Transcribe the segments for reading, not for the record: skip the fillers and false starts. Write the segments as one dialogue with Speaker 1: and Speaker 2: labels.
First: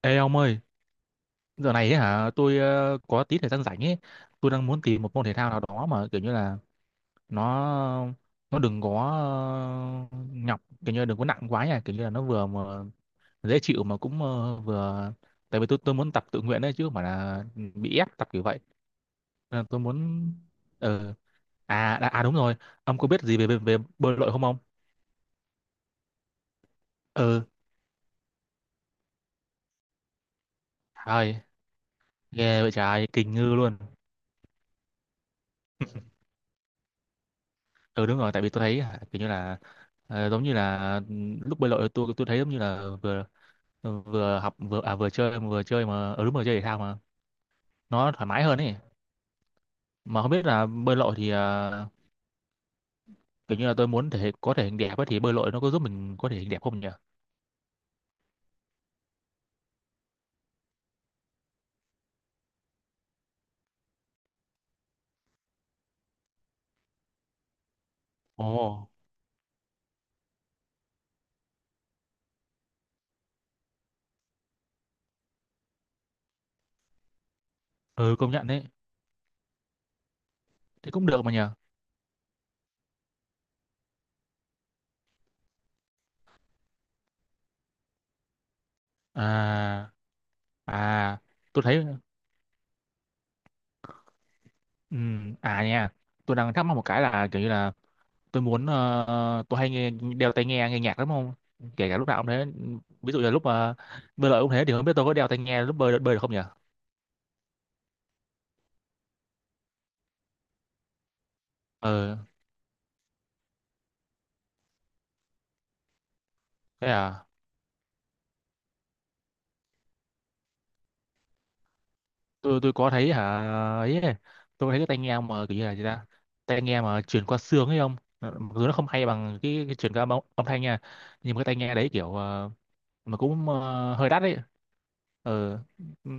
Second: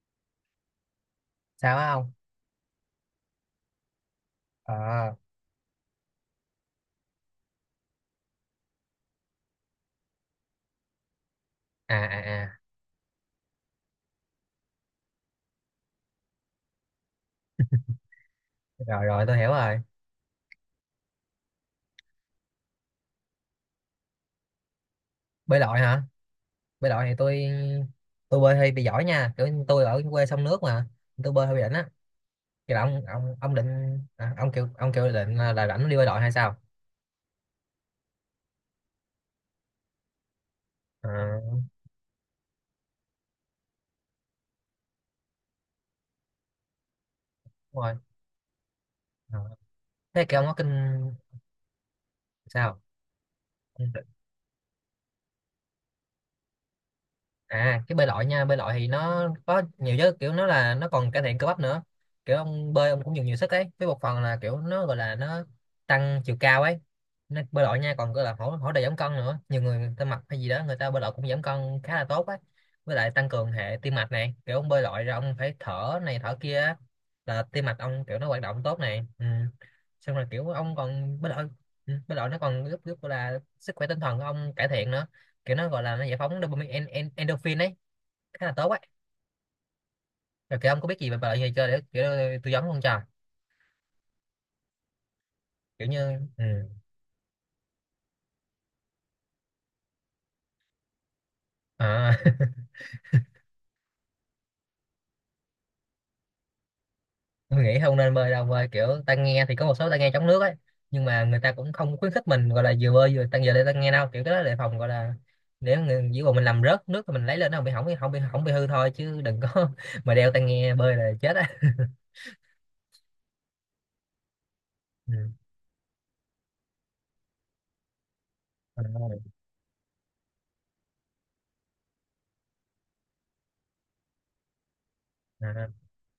Speaker 1: Ê ông ơi, giờ
Speaker 2: Sao á
Speaker 1: này ấy
Speaker 2: không?
Speaker 1: hả? Tôi có tí thời gian rảnh ấy. Tôi đang muốn tìm
Speaker 2: Ờ.
Speaker 1: một môn thể thao nào đó mà kiểu như là nó nó đừng có ờ, nhọc, kiểu như là đừng có nặng quá nha,
Speaker 2: À,
Speaker 1: kiểu như là nó
Speaker 2: à,
Speaker 1: vừa
Speaker 2: à.
Speaker 1: mà dễ chịu mà cũng vừa. Tại vì tôi muốn tập tự nguyện đấy chứ không phải là bị ép tập kiểu vậy.
Speaker 2: Rồi, rồi, tôi hiểu
Speaker 1: Nên là tôi
Speaker 2: rồi.
Speaker 1: muốn. ờ À, đúng rồi, ông có biết gì về về, về bơi lội không ông?
Speaker 2: Bơi lội hả? Bơi lội thì
Speaker 1: Ừ.
Speaker 2: tôi bơi hơi bị giỏi nha, kiểu như tôi ở quê sông nước mà. Tôi
Speaker 1: Trời,
Speaker 2: bơi hơi bị đỉnh á.
Speaker 1: ghê vậy
Speaker 2: Kiểu là ông
Speaker 1: trời, kinh
Speaker 2: ông ông
Speaker 1: ngư
Speaker 2: định
Speaker 1: luôn.
Speaker 2: à, ông kêu định là rảnh đi bơi lội hay sao?
Speaker 1: Ừ đúng rồi, tại vì tôi thấy hả, kiểu như là giống như là
Speaker 2: Ờ,
Speaker 1: lúc bơi lội tôi thấy giống như là vừa vừa học vừa vừa chơi mà ở đúng rồi, chơi thể thao mà
Speaker 2: đúng rồi.
Speaker 1: nó thoải mái hơn ấy.
Speaker 2: Ờ.
Speaker 1: Mà
Speaker 2: Thế
Speaker 1: không
Speaker 2: kêu ông
Speaker 1: biết
Speaker 2: có
Speaker 1: là
Speaker 2: kinh,
Speaker 1: bơi lội thì
Speaker 2: sao?
Speaker 1: kiểu như là
Speaker 2: Ừ.
Speaker 1: tôi muốn có thể hình đẹp ấy, thì bơi lội nó có giúp mình có thể hình đẹp không nhỉ?
Speaker 2: À, cái bơi lội nha, bơi lội thì nó có nhiều chứ, kiểu nó là nó còn cải thiện cơ bắp nữa. Kiểu ông bơi ông cũng dùng nhiều sức ấy, với một phần là kiểu nó gọi là nó tăng chiều cao ấy. Nó bơi lội nha còn gọi là
Speaker 1: Ồ.
Speaker 2: hỗ hỗ trợ giảm cân nữa, nhiều người người ta mập hay gì đó người ta bơi lội cũng giảm cân khá là tốt ấy. Với lại tăng cường hệ tim mạch này, kiểu ông bơi lội ra ông phải thở này thở kia á, là tim mạch ông
Speaker 1: Ừ,
Speaker 2: kiểu nó
Speaker 1: công
Speaker 2: hoạt
Speaker 1: nhận
Speaker 2: động
Speaker 1: đấy.
Speaker 2: tốt này, ừ. Xong rồi kiểu ông
Speaker 1: Thế cũng
Speaker 2: còn
Speaker 1: được
Speaker 2: bơi
Speaker 1: mà
Speaker 2: lội.
Speaker 1: nhờ.
Speaker 2: Ừ, bơi lội nó còn giúp giúp là sức khỏe tinh thần của ông cải thiện nữa. Kiểu nó gọi là nó giải phóng dopamine, en, en, endorphin ấy. Khá là tốt ấy.
Speaker 1: à
Speaker 2: Rồi kiểu ông có biết gì về
Speaker 1: à
Speaker 2: loại gì
Speaker 1: tôi
Speaker 2: chơi để
Speaker 1: thấy.
Speaker 2: kiểu tư vấn không cho
Speaker 1: À
Speaker 2: kiểu
Speaker 1: nha.
Speaker 2: như,
Speaker 1: Tôi đang thắc
Speaker 2: ừ.
Speaker 1: mắc một cái là kiểu như là tôi muốn. Ờ, tôi hay nghe đeo tai nghe nghe nhạc lắm không, kể cả lúc
Speaker 2: À,
Speaker 1: nào cũng thế. Ví dụ là lúc mà bơi lội cũng thế, thì không biết tôi có đeo tai nghe lúc bơi bơi được không nhỉ?
Speaker 2: tôi nghĩ không nên bơi đâu, bơi kiểu ta nghe thì có một số ta nghe chống nước ấy. Nhưng mà người ta cũng không khuyến
Speaker 1: ờ
Speaker 2: khích mình gọi là vừa bơi vừa tăng giờ để ta nghe đâu, kiểu cái đó để phòng gọi là để người chỉ còn mình làm rớt
Speaker 1: Thế
Speaker 2: nước thì mình
Speaker 1: à.
Speaker 2: lấy lên nó không bị hỏng, không bị hư thôi chứ đừng có mà đeo tai nghe bơi là chết á.
Speaker 1: Tôi có thấy hả, ấy, tôi thấy cái tai
Speaker 2: Ừ.
Speaker 1: nghe mà kiểu như là gì ta, tai nghe mà truyền qua xương ấy không. Ờ, Mặc dù nó
Speaker 2: À,
Speaker 1: không hay bằng cái truyền qua âm thanh nha, nhưng mà cái tai nghe đấy kiểu mà cũng hơi đắt đấy. ờ
Speaker 2: à,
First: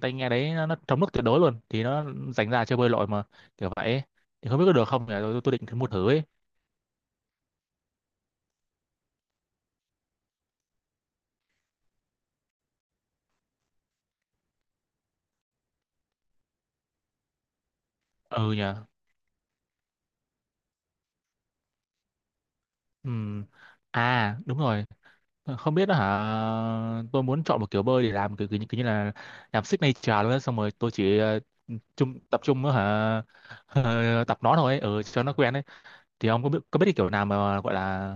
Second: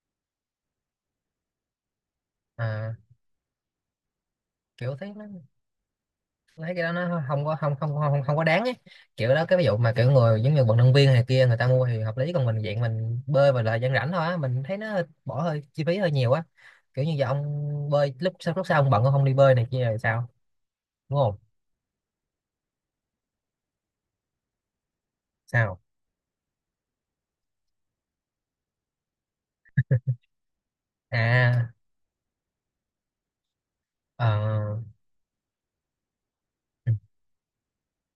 Speaker 1: Tai nghe đấy nó chống nước tuyệt đối luôn thì nó dành ra cho bơi
Speaker 2: à,
Speaker 1: lội mà kiểu vậy ấy. Thì không biết có được
Speaker 2: kiểu
Speaker 1: không
Speaker 2: thấy
Speaker 1: nhỉ,
Speaker 2: nó,
Speaker 1: tôi định thử mua thử ấy.
Speaker 2: tôi thấy cái đó nó không có không không không không có đáng ấy. Kiểu đó cái ví dụ mà kiểu người giống như vận động viên này kia người ta mua thì hợp lý, còn mình dạng mình bơi và là dân rảnh thôi á, mình thấy nó bỏ hơi chi phí hơi nhiều á. Kiểu như giờ ông bơi lúc
Speaker 1: Ừ
Speaker 2: sau
Speaker 1: nhỉ.
Speaker 2: lúc sau ông bận ông không đi bơi này kia rồi sao? Đúng không?
Speaker 1: Ừm, À đúng rồi. Không
Speaker 2: Sao?
Speaker 1: biết đó hả. Tôi muốn chọn một kiểu bơi để làm kiểu, kiểu như là làm signature luôn á. Xong rồi tôi chỉ
Speaker 2: À,
Speaker 1: tập trung đó, hả, tập nó thôi
Speaker 2: ờ,
Speaker 1: ấy, cho nó quen ấy. Thì ông có biết
Speaker 2: ừ,
Speaker 1: cái kiểu nào mà gọi là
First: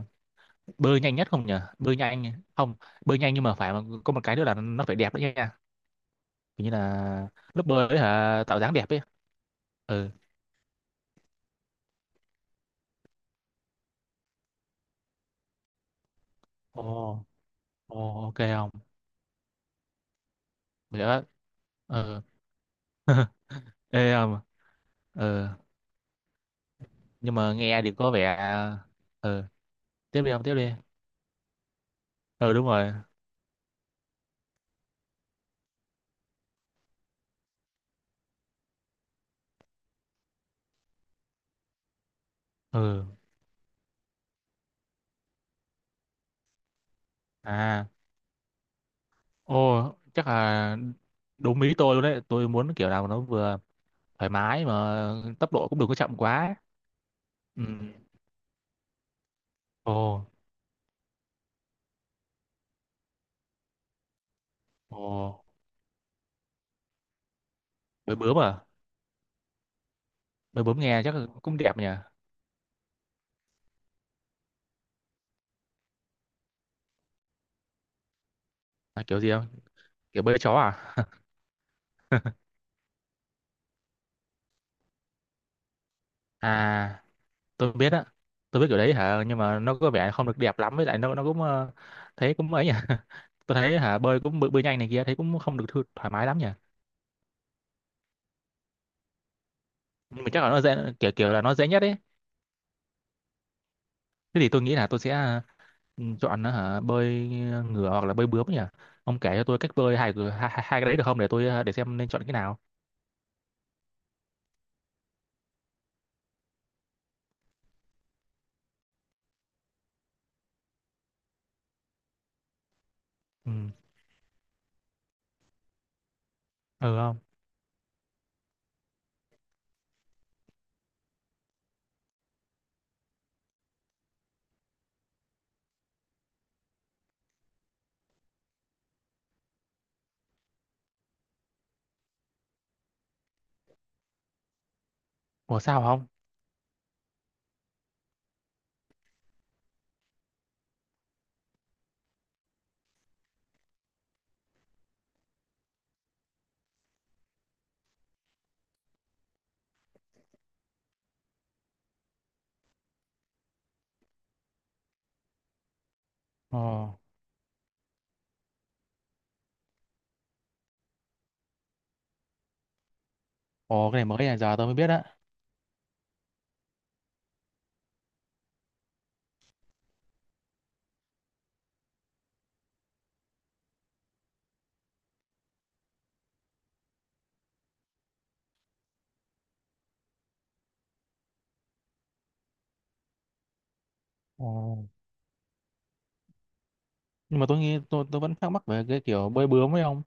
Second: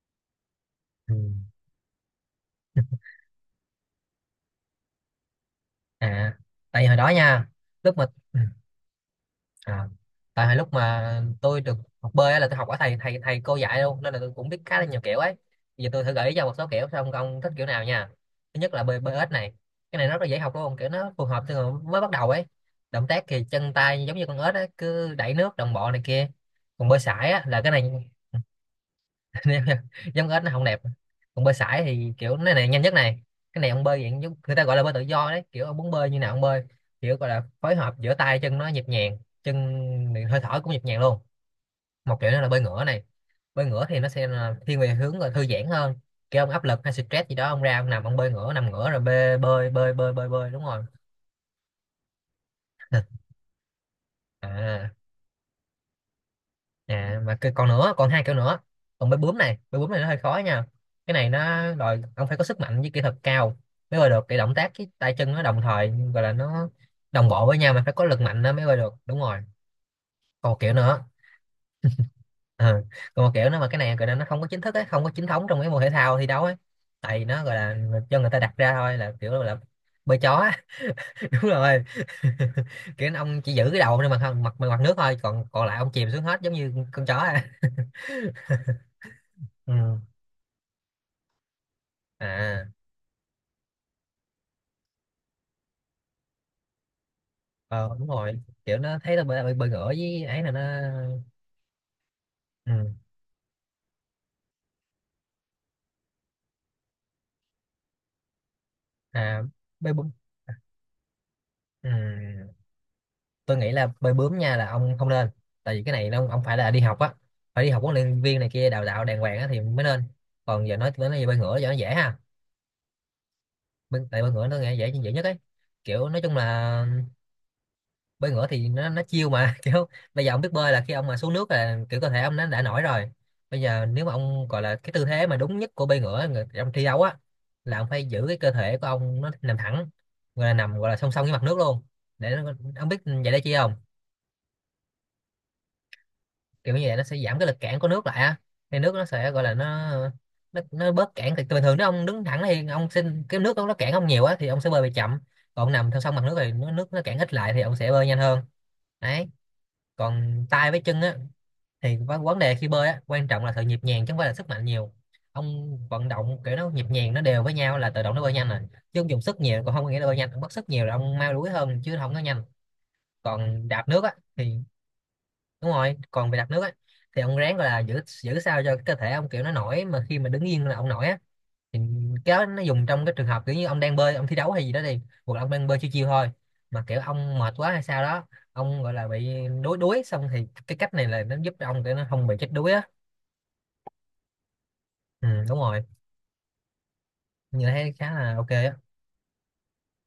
Speaker 1: bơi
Speaker 2: ừ,
Speaker 1: nhanh nhất không nhỉ? Bơi nhanh? Không.
Speaker 2: ừ,
Speaker 1: Bơi nhanh nhưng mà phải mà, có một cái nữa là nó phải đẹp đấy nha,
Speaker 2: à,
Speaker 1: kiểu như
Speaker 2: tại vì hồi đó
Speaker 1: là
Speaker 2: nha,
Speaker 1: lớp bơi
Speaker 2: lúc
Speaker 1: ấy,
Speaker 2: mà, ừ,
Speaker 1: hả, tạo dáng đẹp ấy.
Speaker 2: à,
Speaker 1: Ừ.
Speaker 2: tại hồi lúc mà tôi được học bơi á là tôi học ở thầy thầy thầy cô dạy luôn nên là tôi cũng biết khá là nhiều kiểu ấy. Giờ tôi thử gợi ý cho một số kiểu xong
Speaker 1: Ồ.
Speaker 2: ông thích kiểu nào nha.
Speaker 1: Ồ, ok
Speaker 2: Thứ
Speaker 1: không?
Speaker 2: nhất là bơi bơi ếch này, cái này rất là dễ học luôn, kiểu
Speaker 1: Vậy
Speaker 2: nó
Speaker 1: đó.
Speaker 2: phù hợp cho người mới bắt
Speaker 1: Ừ.
Speaker 2: đầu ấy. Động tác thì chân tay
Speaker 1: Ê,
Speaker 2: giống như con
Speaker 1: không.
Speaker 2: ếch ấy, cứ đẩy
Speaker 1: Ừ,
Speaker 2: nước đồng bộ này kia. Còn bơi sải
Speaker 1: nhưng
Speaker 2: á
Speaker 1: mà
Speaker 2: là cái
Speaker 1: nghe
Speaker 2: này,
Speaker 1: thì có vẻ, ừ,
Speaker 2: nên
Speaker 1: tiếp
Speaker 2: giống
Speaker 1: đi không,
Speaker 2: ếch nó
Speaker 1: tiếp
Speaker 2: không
Speaker 1: đi.
Speaker 2: đẹp. Còn bơi sải thì kiểu nó
Speaker 1: Ừ đúng
Speaker 2: này nhanh nhất
Speaker 1: rồi.
Speaker 2: này, cái này ông bơi dạng giống người ta gọi là bơi tự do đấy, kiểu ông muốn bơi như nào ông bơi. Kiểu gọi là phối hợp giữa tay chân nó nhịp nhàng, chân hơi thở cũng nhịp nhàng luôn. Một kiểu nữa là bơi ngửa này.
Speaker 1: Ừ.
Speaker 2: Bơi ngửa thì nó sẽ là thiên về hướng là thư giãn hơn. Kiểu ông áp lực hay stress gì đó ông ra
Speaker 1: À.
Speaker 2: ông nằm ông bơi ngửa, nằm ngửa rồi bơi bơi
Speaker 1: Ô,
Speaker 2: bơi bơi
Speaker 1: chắc
Speaker 2: bơi bơi, đúng
Speaker 1: là
Speaker 2: rồi.
Speaker 1: đúng ý tôi luôn đấy, tôi muốn kiểu nào mà nó vừa thoải mái
Speaker 2: À,
Speaker 1: mà tốc độ cũng đừng có chậm quá.
Speaker 2: à mà cái
Speaker 1: Ừ.
Speaker 2: còn nữa, còn hai kiểu nữa. Còn bơi bướm này, bơi bướm
Speaker 1: Ồ.
Speaker 2: này nó hơi khó nha. Cái này nó đòi ông phải có sức mạnh với kỹ thuật cao mới bơi được, cái động tác cái tay chân nó
Speaker 1: Ồ.
Speaker 2: đồng thời, gọi là nó đồng bộ với nhau mà phải có
Speaker 1: Bơi
Speaker 2: lực
Speaker 1: bướm
Speaker 2: mạnh nó mới
Speaker 1: à?
Speaker 2: bơi được, đúng rồi. Còn một
Speaker 1: Bơi
Speaker 2: kiểu
Speaker 1: bướm nghe
Speaker 2: nữa.
Speaker 1: chắc là cũng đẹp nhỉ.
Speaker 2: Ờ, còn một kiểu nữa mà cái này gọi là nó không có chính thức ấy, không có chính thống trong cái môn thể thao thi đấu ấy. Tại vì nó gọi là cho người ta đặt ra thôi,
Speaker 1: À,
Speaker 2: là
Speaker 1: kiểu
Speaker 2: kiểu
Speaker 1: gì không?
Speaker 2: là bơi
Speaker 1: Kiểu
Speaker 2: chó
Speaker 1: bơi chó
Speaker 2: á.
Speaker 1: à?
Speaker 2: Đúng rồi. Kiểu ông chỉ giữ cái đầu trên mặt mặt mặt nước thôi, còn còn lại ông chìm xuống hết giống như
Speaker 1: À,
Speaker 2: con chó. À,
Speaker 1: tôi biết á, tôi biết kiểu đấy hả, nhưng mà nó có
Speaker 2: ừ.
Speaker 1: vẻ không được đẹp lắm, với lại nó cũng thấy cũng ấy
Speaker 2: À,
Speaker 1: nhỉ. Tôi thấy hả, bơi cũng bơi, bơi nhanh này kia thấy cũng không được thoải mái lắm nhỉ.
Speaker 2: ờ, đúng rồi, kiểu nó thấy tao bơi bơi, bơi ngửa với
Speaker 1: Nhưng mà chắc
Speaker 2: ấy
Speaker 1: là
Speaker 2: là nó,
Speaker 1: nó dễ, kiểu kiểu là nó dễ nhất ấy.
Speaker 2: ừ.
Speaker 1: Thế thì tôi nghĩ là tôi sẽ chọn hả, bơi ngửa hoặc là bơi bướm nhỉ. Ông kể
Speaker 2: À,
Speaker 1: cho tôi cách
Speaker 2: bơi
Speaker 1: bơi
Speaker 2: bướm,
Speaker 1: hai, hai hai hai cái đấy được không để tôi để
Speaker 2: ừ.
Speaker 1: xem nên chọn cái nào.
Speaker 2: Tôi nghĩ là bơi bướm nha, là ông không nên, tại vì cái này nó ông phải là đi học á, phải đi học huấn luyện viên này kia đào tạo đàng hoàng á thì mới nên. Còn giờ nói về bơi ngửa cho nó dễ ha.
Speaker 1: Ừ.
Speaker 2: Tại bơi ngửa tôi nghĩ dễ dễ nhất ấy. Kiểu nói chung là
Speaker 1: Ừ không.
Speaker 2: bơi ngửa thì nó chiêu mà, kiểu bây giờ ông biết bơi là khi ông mà xuống nước là kiểu cơ thể ông nó đã nổi rồi. Bây giờ nếu mà ông gọi là cái tư thế mà đúng nhất của bơi ngửa trong thi đấu á là ông phải giữ cái cơ thể của ông nó nằm thẳng, gọi là nằm gọi là song song với mặt nước luôn. Để nó, ông biết vậy để chi không?
Speaker 1: Ủa sao không.
Speaker 2: Kiểu như vậy nó sẽ giảm cái lực cản của nước lại á, thì nước nó sẽ gọi là nó, nó bớt cản. Thì bình thường nếu ông đứng thẳng thì ông xin cái nước nó cản ông nhiều á thì ông sẽ bơi bị chậm. Còn ông nằm theo song mặt nước thì nó nước nó cản ít lại thì ông sẽ bơi nhanh hơn, đấy. Còn tay với chân á, thì vấn vấn đề khi bơi á quan trọng là sự nhịp nhàng chứ không phải là sức mạnh nhiều. Ông vận động kiểu
Speaker 1: Ồ.
Speaker 2: nó nhịp nhàng nó đều với nhau là tự động nó bơi nhanh rồi. Chứ ông dùng sức nhiều còn không có nghĩa là bơi nhanh, ông mất sức nhiều là ông mau đuối hơn chứ không có nhanh. Còn đạp
Speaker 1: Ồ, cái
Speaker 2: nước
Speaker 1: này
Speaker 2: á
Speaker 1: mới này, giờ
Speaker 2: thì
Speaker 1: tôi mới biết á.
Speaker 2: đúng rồi, còn về đạp nước á thì ông ráng gọi là giữ giữ sao cho cơ thể ông kiểu nó nổi, mà khi mà đứng yên là ông nổi á. Thì cái đó nó dùng trong cái trường hợp kiểu như ông đang bơi ông thi đấu hay gì đó đi, hoặc là ông đang bơi chiêu chiêu thôi mà kiểu ông mệt quá hay sao đó, ông gọi là bị đuối đuối xong, thì cái cách này là nó giúp cho ông để nó không bị chết đuối á.
Speaker 1: Ồ.
Speaker 2: Ừ, đúng rồi.
Speaker 1: Nhưng mà tôi
Speaker 2: Như
Speaker 1: nghĩ
Speaker 2: thấy
Speaker 1: tôi
Speaker 2: khá
Speaker 1: tôi
Speaker 2: là
Speaker 1: vẫn
Speaker 2: ok
Speaker 1: thắc mắc
Speaker 2: á.
Speaker 1: về cái kiểu bơi bướm ấy không,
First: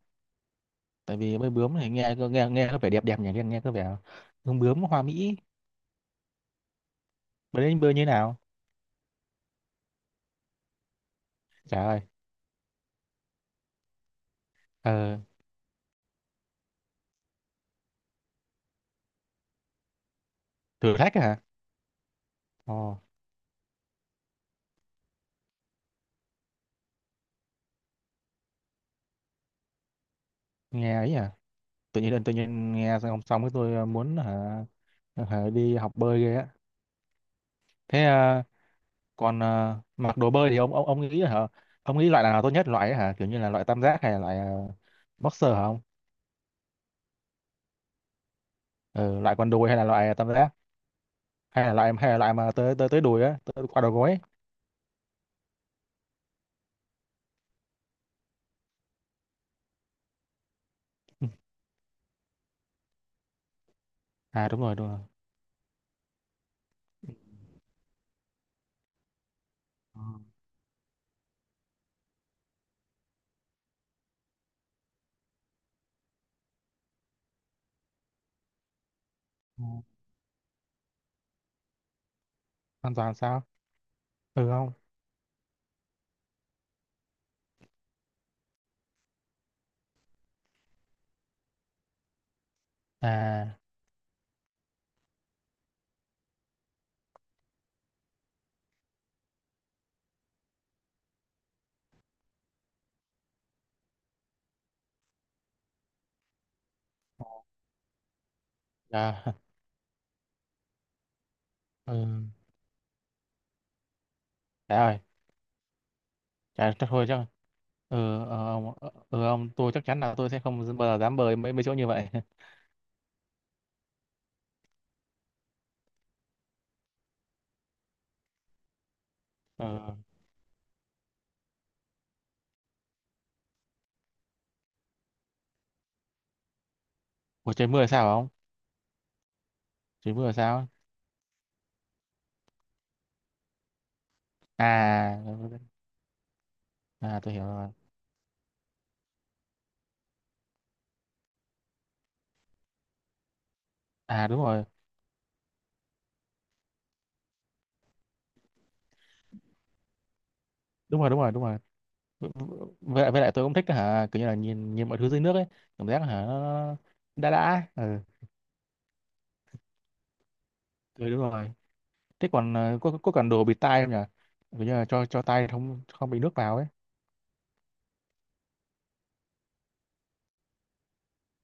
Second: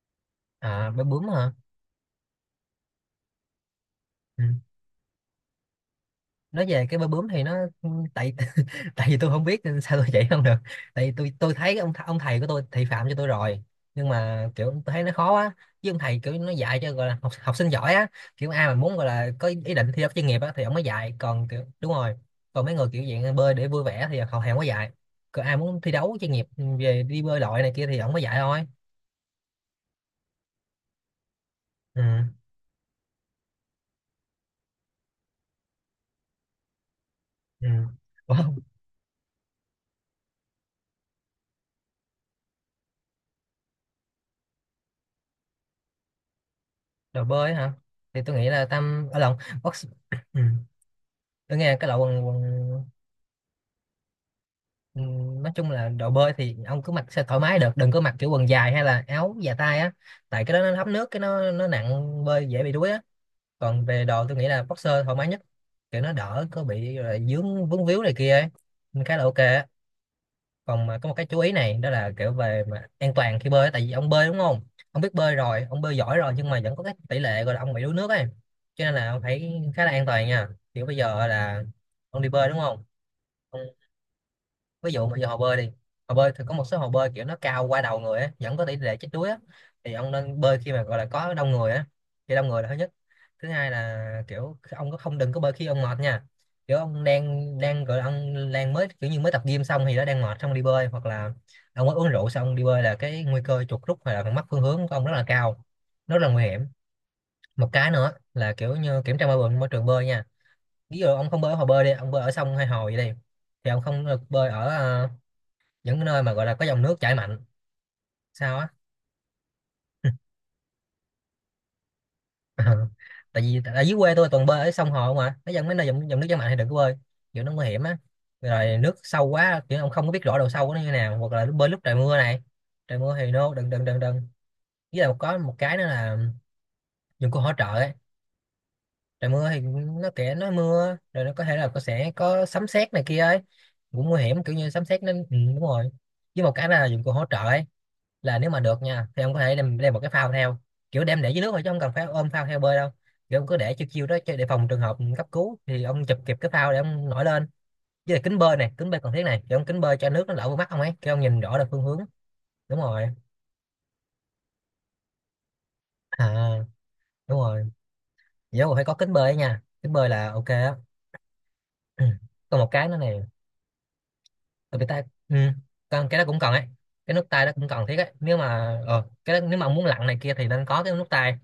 Speaker 2: À, bơi
Speaker 1: tại
Speaker 2: bướm
Speaker 1: vì bơi
Speaker 2: hả,
Speaker 1: bướm này nghe nghe nghe có vẻ đẹp đẹp nhỉ, nghe nghe có vẻ
Speaker 2: ừ.
Speaker 1: bướm bướm hoa mỹ,
Speaker 2: Nói về cái bơi bướm thì nó, ừ,
Speaker 1: bơi như thế
Speaker 2: tại
Speaker 1: nào.
Speaker 2: tại vì tôi không biết nên sao tôi chỉ không được. Tại vì tôi thấy
Speaker 1: Trời ơi.
Speaker 2: ông thầy của tôi thị phạm cho tôi rồi, nhưng mà kiểu tôi thấy nó
Speaker 1: ờ
Speaker 2: khó quá. Chứ ông thầy kiểu nó dạy cho gọi là học sinh giỏi á, kiểu ai mà muốn gọi là có ý định thi đấu chuyên nghiệp á thì ông mới
Speaker 1: Thử
Speaker 2: dạy,
Speaker 1: thách hả.
Speaker 2: còn kiểu đúng rồi. Còn mấy
Speaker 1: Ồ
Speaker 2: người kiểu dạng bơi để vui vẻ thì họ hàng mới dạy. Còn ai muốn thi đấu chuyên nghiệp về đi bơi lội này kia thì ông mới dạy thôi.
Speaker 1: nghe ấy nhỉ. Tự
Speaker 2: Ừ.
Speaker 1: nhiên tự nhiên nghe xong hôm xong cái tôi muốn hả, đi học bơi ghê á.
Speaker 2: Ừ.
Speaker 1: Thế
Speaker 2: Ủa,
Speaker 1: à. Còn à, mặc đồ bơi thì ông nghĩ hả, ông nghĩ loại nào tốt nhất loại ấy hả, kiểu như là loại tam giác hay là loại boxer hả ông?
Speaker 2: đồ bơi hả? Thì tôi nghĩ là Tâm ở
Speaker 1: Ừ, loại
Speaker 2: lộn,
Speaker 1: quần đùi hay
Speaker 2: box
Speaker 1: là loại tam
Speaker 2: ừ.
Speaker 1: giác,
Speaker 2: Tôi nghe cái loại
Speaker 1: hay là
Speaker 2: quần
Speaker 1: loại
Speaker 2: quần
Speaker 1: mà tới tới tới đùi á, tới qua đầu gối ấy.
Speaker 2: ừ, nói chung là đồ bơi thì ông cứ mặc sẽ thoải mái được, đừng có mặc kiểu quần dài hay là áo dài tay á, tại cái đó nó thấm nước cái
Speaker 1: Ừ.
Speaker 2: nó nặng, bơi dễ bị đuối á. Còn về đồ tôi nghĩ
Speaker 1: À đúng
Speaker 2: là
Speaker 1: rồi, đúng
Speaker 2: boxer
Speaker 1: rồi.
Speaker 2: thoải mái nhất, kiểu nó đỡ có bị là dướng vướng víu này kia ấy, nên khá là ok á.
Speaker 1: Ừ.
Speaker 2: Còn mà có một cái chú ý này, đó là kiểu về mà an toàn khi bơi á. Tại vì ông bơi đúng không? Ông biết bơi rồi, ông bơi giỏi rồi, nhưng mà vẫn có cái tỷ lệ gọi là ông bị đuối nước ấy, cho nên là ông phải
Speaker 1: Ừ.
Speaker 2: khá là an toàn nha. Kiểu bây giờ là ông đi bơi đúng không?
Speaker 1: An toàn sao?
Speaker 2: Ông
Speaker 1: Ừ. Không.
Speaker 2: ví dụ mà giờ hồ bơi đi, hồ bơi thì có một số hồ bơi kiểu nó cao qua đầu người á, vẫn có tỷ lệ chết đuối á. Thì ông nên bơi khi mà gọi là có đông người á, khi đông người là thứ nhất. Thứ
Speaker 1: À.
Speaker 2: hai là kiểu ông có không, đừng có bơi khi ông mệt nha. Kiểu ông đang đang gọi là ông đang mới, kiểu như mới tập gym xong thì nó đang mệt xong đi bơi, hoặc là ông mới uống rượu xong đi bơi là cái nguy cơ chuột rút hoặc là mất phương hướng của ông rất là cao, rất là nguy hiểm. Một cái nữa là kiểu như kiểm
Speaker 1: Dạ.
Speaker 2: tra môi trường, môi trường bơi nha. Ví dụ ông không bơi ở hồ bơi đi,
Speaker 1: Ừ.
Speaker 2: ông bơi ở sông hay hồ vậy đi, thì ông không được bơi ở
Speaker 1: Trời ơi.
Speaker 2: những cái nơi mà gọi là có
Speaker 1: Trời,
Speaker 2: dòng
Speaker 1: chắc
Speaker 2: nước
Speaker 1: thôi
Speaker 2: chảy
Speaker 1: chắc.
Speaker 2: mạnh.
Speaker 1: Ừ,
Speaker 2: Sao á?
Speaker 1: ông, ừ, ông, tôi chắc chắn là tôi sẽ không bao giờ dám bơi mấy mấy chỗ như vậy.
Speaker 2: Tại vì ở dưới quê tôi toàn bơi ở sông hồ mà, cái dân mấy nơi dòng nước chảy mạnh thì đừng có bơi, kiểu nó nguy hiểm á. Rồi nước sâu quá, kiểu ông
Speaker 1: Ờ.
Speaker 2: không có biết rõ độ sâu của nó như nào, hoặc là bơi lúc trời mưa này. Trời mưa thì no, đừng đừng đừng đừng. Với lại có một cái nữa là dụng cụ hỗ
Speaker 1: Ủa
Speaker 2: trợ
Speaker 1: trời mưa là
Speaker 2: ấy.
Speaker 1: sao không?
Speaker 2: Trời mưa thì nó
Speaker 1: Trời mưa là
Speaker 2: kệ nó
Speaker 1: sao?
Speaker 2: mưa, rồi nó có thể là có, sẽ có sấm sét này kia ấy, cũng nguy hiểm kiểu như sấm sét nên
Speaker 1: À,
Speaker 2: ừ, đúng rồi. Với một cái là dụng cụ
Speaker 1: à,
Speaker 2: hỗ
Speaker 1: tôi
Speaker 2: trợ
Speaker 1: hiểu
Speaker 2: ấy,
Speaker 1: rồi.
Speaker 2: là nếu mà được nha thì ông có thể đem một cái phao theo, kiểu đem để dưới nước thôi chứ không cần phải ôm phao theo bơi đâu. Kiểu ông cứ để chiêu chiêu đó
Speaker 1: À
Speaker 2: cho-
Speaker 1: đúng
Speaker 2: để
Speaker 1: rồi,
Speaker 2: phòng trường hợp cấp cứu thì ông chụp kịp cái phao để ông nổi lên. Với lại kính bơi này, kính bơi cần thiết này, kiểu ông kính bơi cho nước nó đỡ vào mắt ông ấy,
Speaker 1: đúng rồi,
Speaker 2: kiểu
Speaker 1: đúng
Speaker 2: ông
Speaker 1: rồi,
Speaker 2: nhìn
Speaker 1: đúng
Speaker 2: rõ
Speaker 1: rồi.
Speaker 2: được phương hướng. Đúng
Speaker 1: Với
Speaker 2: rồi.
Speaker 1: lại, với lại tôi cũng thích hả, kiểu như là nhìn nhìn mọi thứ dưới nước ấy, cảm giác hả
Speaker 2: À
Speaker 1: nó đã
Speaker 2: đúng
Speaker 1: đã.
Speaker 2: rồi,
Speaker 1: Ừ,
Speaker 2: nhớ còn phải có kính bơi ấy nha, kính bơi là ok á.
Speaker 1: tôi đúng rồi. Thế còn
Speaker 2: Còn một cái nữa
Speaker 1: có
Speaker 2: này,
Speaker 1: cần đồ bịt tai không nhỉ? Kiểu như
Speaker 2: tại
Speaker 1: là
Speaker 2: vì ta
Speaker 1: cho
Speaker 2: ừ.
Speaker 1: tay không
Speaker 2: Còn
Speaker 1: không
Speaker 2: cái
Speaker 1: bị
Speaker 2: đó
Speaker 1: nước
Speaker 2: cũng cần
Speaker 1: vào
Speaker 2: ấy,
Speaker 1: ấy.
Speaker 2: cái nước tay đó cũng cần thiết ấy, nếu mà cái đó, nếu mà ông muốn lặn này kia thì nên có cái nước tay.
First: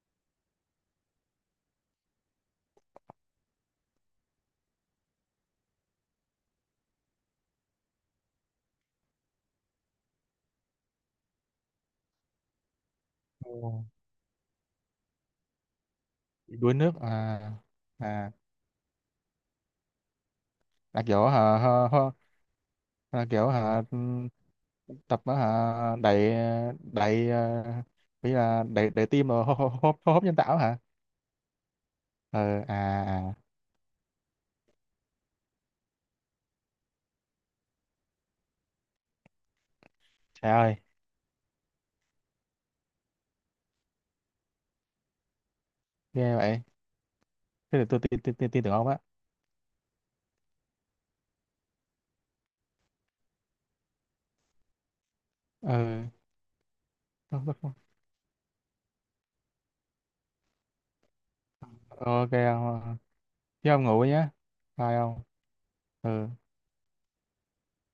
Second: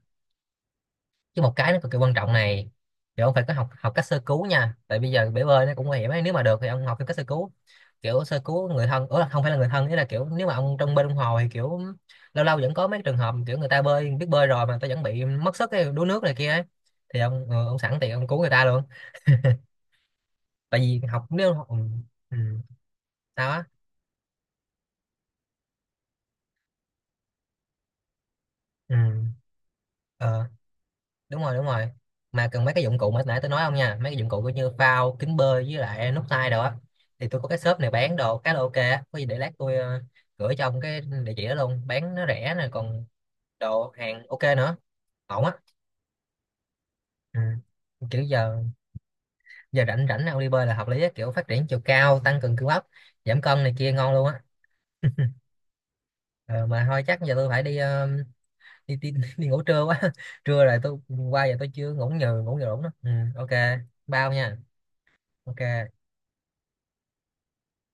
Speaker 2: Chứ một cái nó cực kỳ quan trọng này, thì ông phải có học học cách sơ cứu nha. Tại bây giờ bể bơi nó cũng nguy hiểm ấy, nếu mà được thì ông học cái cách sơ cứu, kiểu sơ cứu người thân, ủa không phải là người thân, ý là kiểu nếu mà ông trong bên ông hồ thì kiểu lâu lâu vẫn có mấy trường hợp kiểu người ta
Speaker 1: Ồ.
Speaker 2: bơi, biết bơi rồi mà người ta vẫn bị mất sức cái đuối nước này kia
Speaker 1: Bị
Speaker 2: ấy,
Speaker 1: đuối nước
Speaker 2: thì
Speaker 1: à?
Speaker 2: ông ông sẵn tiện ông
Speaker 1: À
Speaker 2: cứu người ta luôn. Tại vì
Speaker 1: là
Speaker 2: học,
Speaker 1: kiểu
Speaker 2: nếu
Speaker 1: hả,
Speaker 2: học
Speaker 1: hả,
Speaker 2: ừ,
Speaker 1: hả
Speaker 2: ừ.
Speaker 1: là kiểu
Speaker 2: Sao á?
Speaker 1: hả, tập á hả, đẩy đẩy ờ, bây là đẩy
Speaker 2: Ừ,
Speaker 1: đẩy tim rồi hô hô hô hô hấp nhân
Speaker 2: ờ,
Speaker 1: tạo hả?
Speaker 2: đúng rồi đúng rồi. Mà
Speaker 1: ờ
Speaker 2: cần mấy
Speaker 1: à
Speaker 2: cái dụng cụ mà
Speaker 1: à.
Speaker 2: nãy tôi nói không nha, mấy cái dụng cụ coi như phao, kính bơi, với lại nút tay đồ á, thì tôi có cái shop này bán đồ khá là ok á, có gì để lát tôi
Speaker 1: Trời
Speaker 2: gửi cho
Speaker 1: ơi.
Speaker 2: ông cái địa chỉ đó luôn, bán nó rẻ nè, còn đồ hàng ok nữa, ổn á.
Speaker 1: Ghê vậy.
Speaker 2: Ừ.
Speaker 1: Thế thì tôi tin
Speaker 2: Kiểu
Speaker 1: tin tin
Speaker 2: giờ
Speaker 1: tin tưởng ông á.
Speaker 2: giờ rảnh rảnh ông đi bơi là hợp lý á, kiểu phát triển chiều cao, tăng cường cơ bắp, giảm cân này kia ngon luôn á.
Speaker 1: Ừ.
Speaker 2: Ờ, mà thôi chắc giờ
Speaker 1: Không,
Speaker 2: tôi
Speaker 1: không,
Speaker 2: phải
Speaker 1: không.
Speaker 2: đi, đi, đi ngủ trưa quá. Trưa rồi, tôi qua giờ tôi chưa
Speaker 1: Ok
Speaker 2: ngủ nhờ đủ nữa,
Speaker 1: ông.
Speaker 2: ừ, ok,
Speaker 1: Chứ ông ngủ nhé.
Speaker 2: bao nha.
Speaker 1: Bye ông.
Speaker 2: Ok.
Speaker 1: Ừ.